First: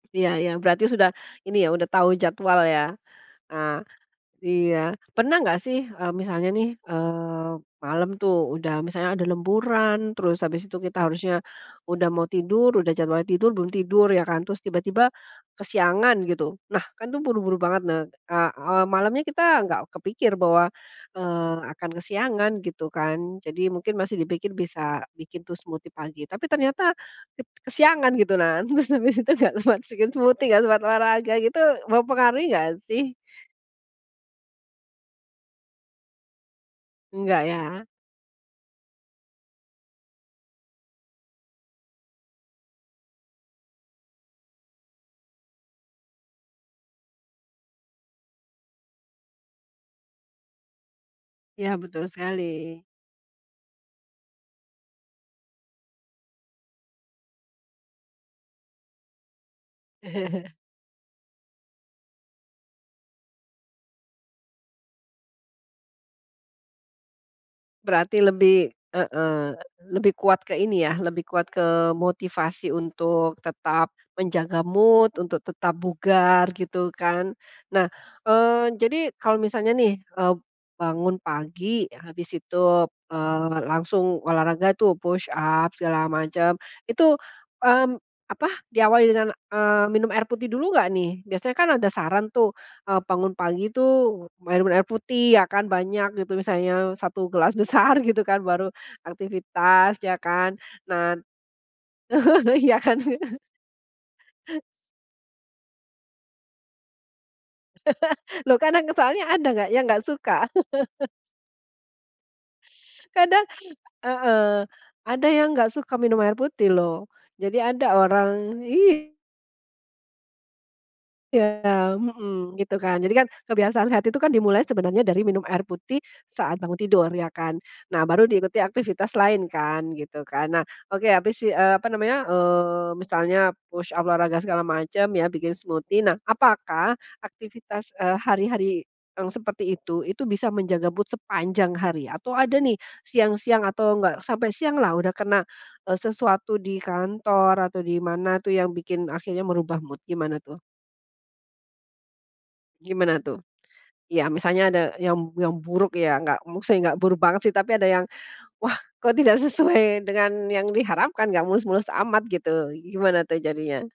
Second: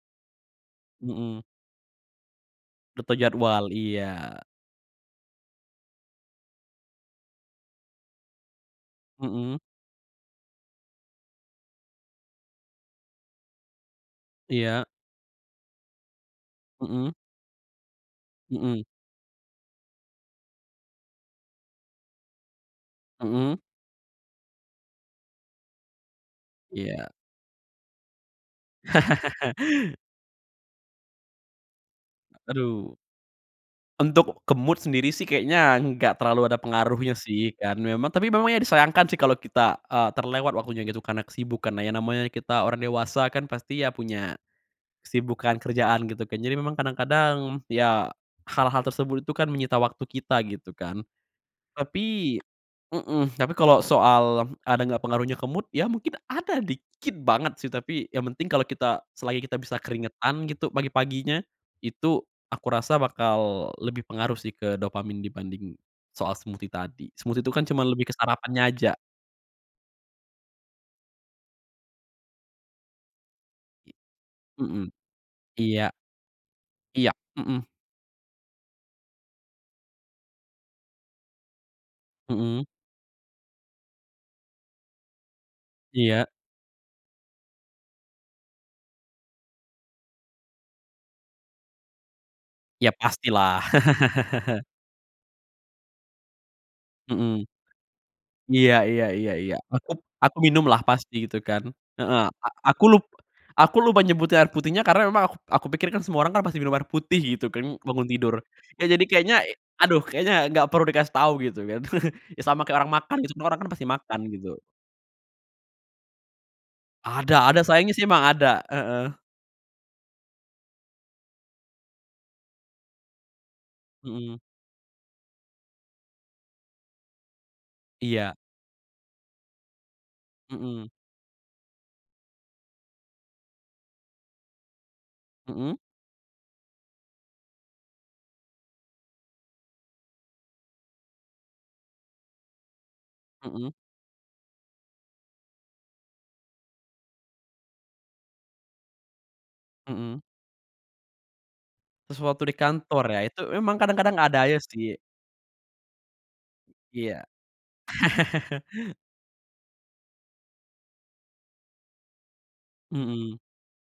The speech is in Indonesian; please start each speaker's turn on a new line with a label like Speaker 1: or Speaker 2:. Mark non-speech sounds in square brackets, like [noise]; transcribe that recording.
Speaker 1: Iya iya, berarti sudah,
Speaker 2: Mhm.
Speaker 1: ini ya, udah tahu jadwal ya?
Speaker 2: Lupa jadwal,
Speaker 1: Ah,
Speaker 2: iya.
Speaker 1: iya. Pernah enggak sih, eee, misalnya nih, eee, malam tuh udah misalnya ada
Speaker 2: Mhm.
Speaker 1: lemburan, terus habis itu kita harusnya, udah mau tidur, udah jadwalnya tidur belum tidur ya kan, terus
Speaker 2: Iya.
Speaker 1: tiba-tiba kesiangan gitu. Nah, kan
Speaker 2: Mhm.
Speaker 1: tuh buru-buru banget. Ne a
Speaker 2: Mhm.
Speaker 1: eee, malamnya kita nggak kepikir bahwa, eee, akan kesiangan gitu kan, jadi
Speaker 2: Mhm.
Speaker 1: mungkin masih dipikir bisa bikin tuh smoothie pagi, tapi ternyata
Speaker 2: Iya.
Speaker 1: ket kesiangan, gitu. Nah, terus habis itu nggak
Speaker 2: [laughs]
Speaker 1: sempat se bikin smoothie nggak sempat olahraga gitu, mempengaruhi nggak
Speaker 2: Aduh.
Speaker 1: sih?
Speaker 2: Untuk ke mood sendiri sih kayaknya enggak terlalu ada pengaruhnya
Speaker 1: Enggak
Speaker 2: sih kan
Speaker 1: ya?
Speaker 2: memang tapi memang ya disayangkan sih kalau kita, eee, terlewat waktunya gitu karena kesibukanlah. Ya namanya kita orang dewasa kan pasti ya punya, kesibukan kerjaan, gitu kan. Jadi memang kadang-kadang, ya, hal-hal tersebut itu kan menyita waktu kita, gitu kan.
Speaker 1: Iya, betul sekali.
Speaker 2: Tapi mhm, tapi kalau soal ada nggak pengaruhnya ke mood, ya mungkin ada dikit banget sih tapi yang penting kalau kita selagi kita bisa keringetan,
Speaker 1: [laughs]
Speaker 2: gitu, pagi-paginya, itu aku rasa bakal lebih pengaruh sih ke dopamin dibanding soal smoothie tadi. Smoothie itu kan cuman lebih ke
Speaker 1: Berarti
Speaker 2: sarapannya
Speaker 1: lebih
Speaker 2: aja.
Speaker 1: heeh, lebih kuat ke ini ya, lebih kuat ke motivasi untuk tetap
Speaker 2: I
Speaker 1: menjaga
Speaker 2: Mhm,
Speaker 1: mood untuk tetap
Speaker 2: iya.
Speaker 1: bugar, gitu
Speaker 2: Iya,
Speaker 1: kan.
Speaker 2: mhm.
Speaker 1: Nah, eee, jadi kalau misalnya nih, eee, bangun pagi, habis itu,
Speaker 2: Mhm.
Speaker 1: eee, langsung olahraga tuh, push up, segala
Speaker 2: Iya.
Speaker 1: macam, itu, mmm, apa, diawali dengan, eee, minum air putih dulu nggak nih? Biasanya kan ada saran tuh,
Speaker 2: Ya,
Speaker 1: eee, bangun
Speaker 2: pastilah.
Speaker 1: pagi tuh mer
Speaker 2: [laughs]
Speaker 1: minum air putih ya kan, banyak gitu misalnya e 1
Speaker 2: Mhm.
Speaker 1: gelas besar gitu kan, baru
Speaker 2: Iya iya iya iya. Aku
Speaker 1: aktivitas ya
Speaker 2: aku
Speaker 1: kan.
Speaker 2: minumlah pasti,
Speaker 1: Nah
Speaker 2: gitu kan. Heeh. A
Speaker 1: [laughs] iya
Speaker 2: aku
Speaker 1: kan?
Speaker 2: lup
Speaker 1: [laughs]
Speaker 2: aku lupa nyebutnya air putihnya karena emang aku p aku pikir kan semua orang kan pasti minum air putih, gitu kan, bangun tidur.
Speaker 1: [laughs] Loh kan
Speaker 2: Ya
Speaker 1: ng
Speaker 2: jadi
Speaker 1: soalnya
Speaker 2: kayaknya
Speaker 1: ada
Speaker 2: e
Speaker 1: nggak yang
Speaker 2: aduh
Speaker 1: nggak
Speaker 2: kayaknya
Speaker 1: suka.
Speaker 2: nggak perlu
Speaker 1: [laughs]
Speaker 2: dikasih tahu gitu kan. [chuckles] Ya, sama kayak orang
Speaker 1: [sniffs]
Speaker 2: makan, gitu,
Speaker 1: Kadang
Speaker 2: semua orang kan
Speaker 1: [sniffs]
Speaker 2: pasti makan, gitu.
Speaker 1: Heeh. Ada yang nggak suka minum air putih loh.
Speaker 2: Ada
Speaker 1: Jadi
Speaker 2: ada sayangnya
Speaker 1: ada
Speaker 2: sih emang
Speaker 1: orang
Speaker 2: ada,
Speaker 1: iy
Speaker 2: heeh.
Speaker 1: Iya, mhm, gitu kan. Jadi kan kebiasaan sehat itu kan
Speaker 2: Mhm.
Speaker 1: dimulai sebenarnya dari minum air putih saat bangun tidur ya kan? Nah, baru
Speaker 2: Iya.
Speaker 1: diikuti aktivitas lain kan, gitu kan. Nah,
Speaker 2: Mhm.
Speaker 1: oke. Habis i eee, apa namanya, eee, misalnya push up, olahraga segala macam ya, bikin
Speaker 2: Mhm.
Speaker 1: smoothie, nah, apakah aktivitas, eee, hari-hari yang seperti itu, itu bisa menjaga mood sepanjang hari? Atau ada nih siang-siang
Speaker 2: Mhm.
Speaker 1: atau, nggak sampai sianglah udah kena, eee, sesuatu di kantor atau di mana tuh yang bikin akhirnya merubah mood.
Speaker 2: Mhm.
Speaker 1: Gimana tuh?
Speaker 2: Sesuatu di kantor ya?
Speaker 1: Gimana tuh?
Speaker 2: Itu emang kadang-kadang
Speaker 1: Ya,
Speaker 2: ada aja
Speaker 1: misalnya ada
Speaker 2: sih.
Speaker 1: yang yang buruk ya, nggak, maksudnya nggak buruk
Speaker 2: Iya.
Speaker 1: banget sih tapi ada yang,
Speaker 2: [laughs]
Speaker 1: "Wah, kok tidak sesuai dengan yang diharapkan, nggak mulus-mulus amat," gitu. Gimana tuh
Speaker 2: Mhm.
Speaker 1: jadinya?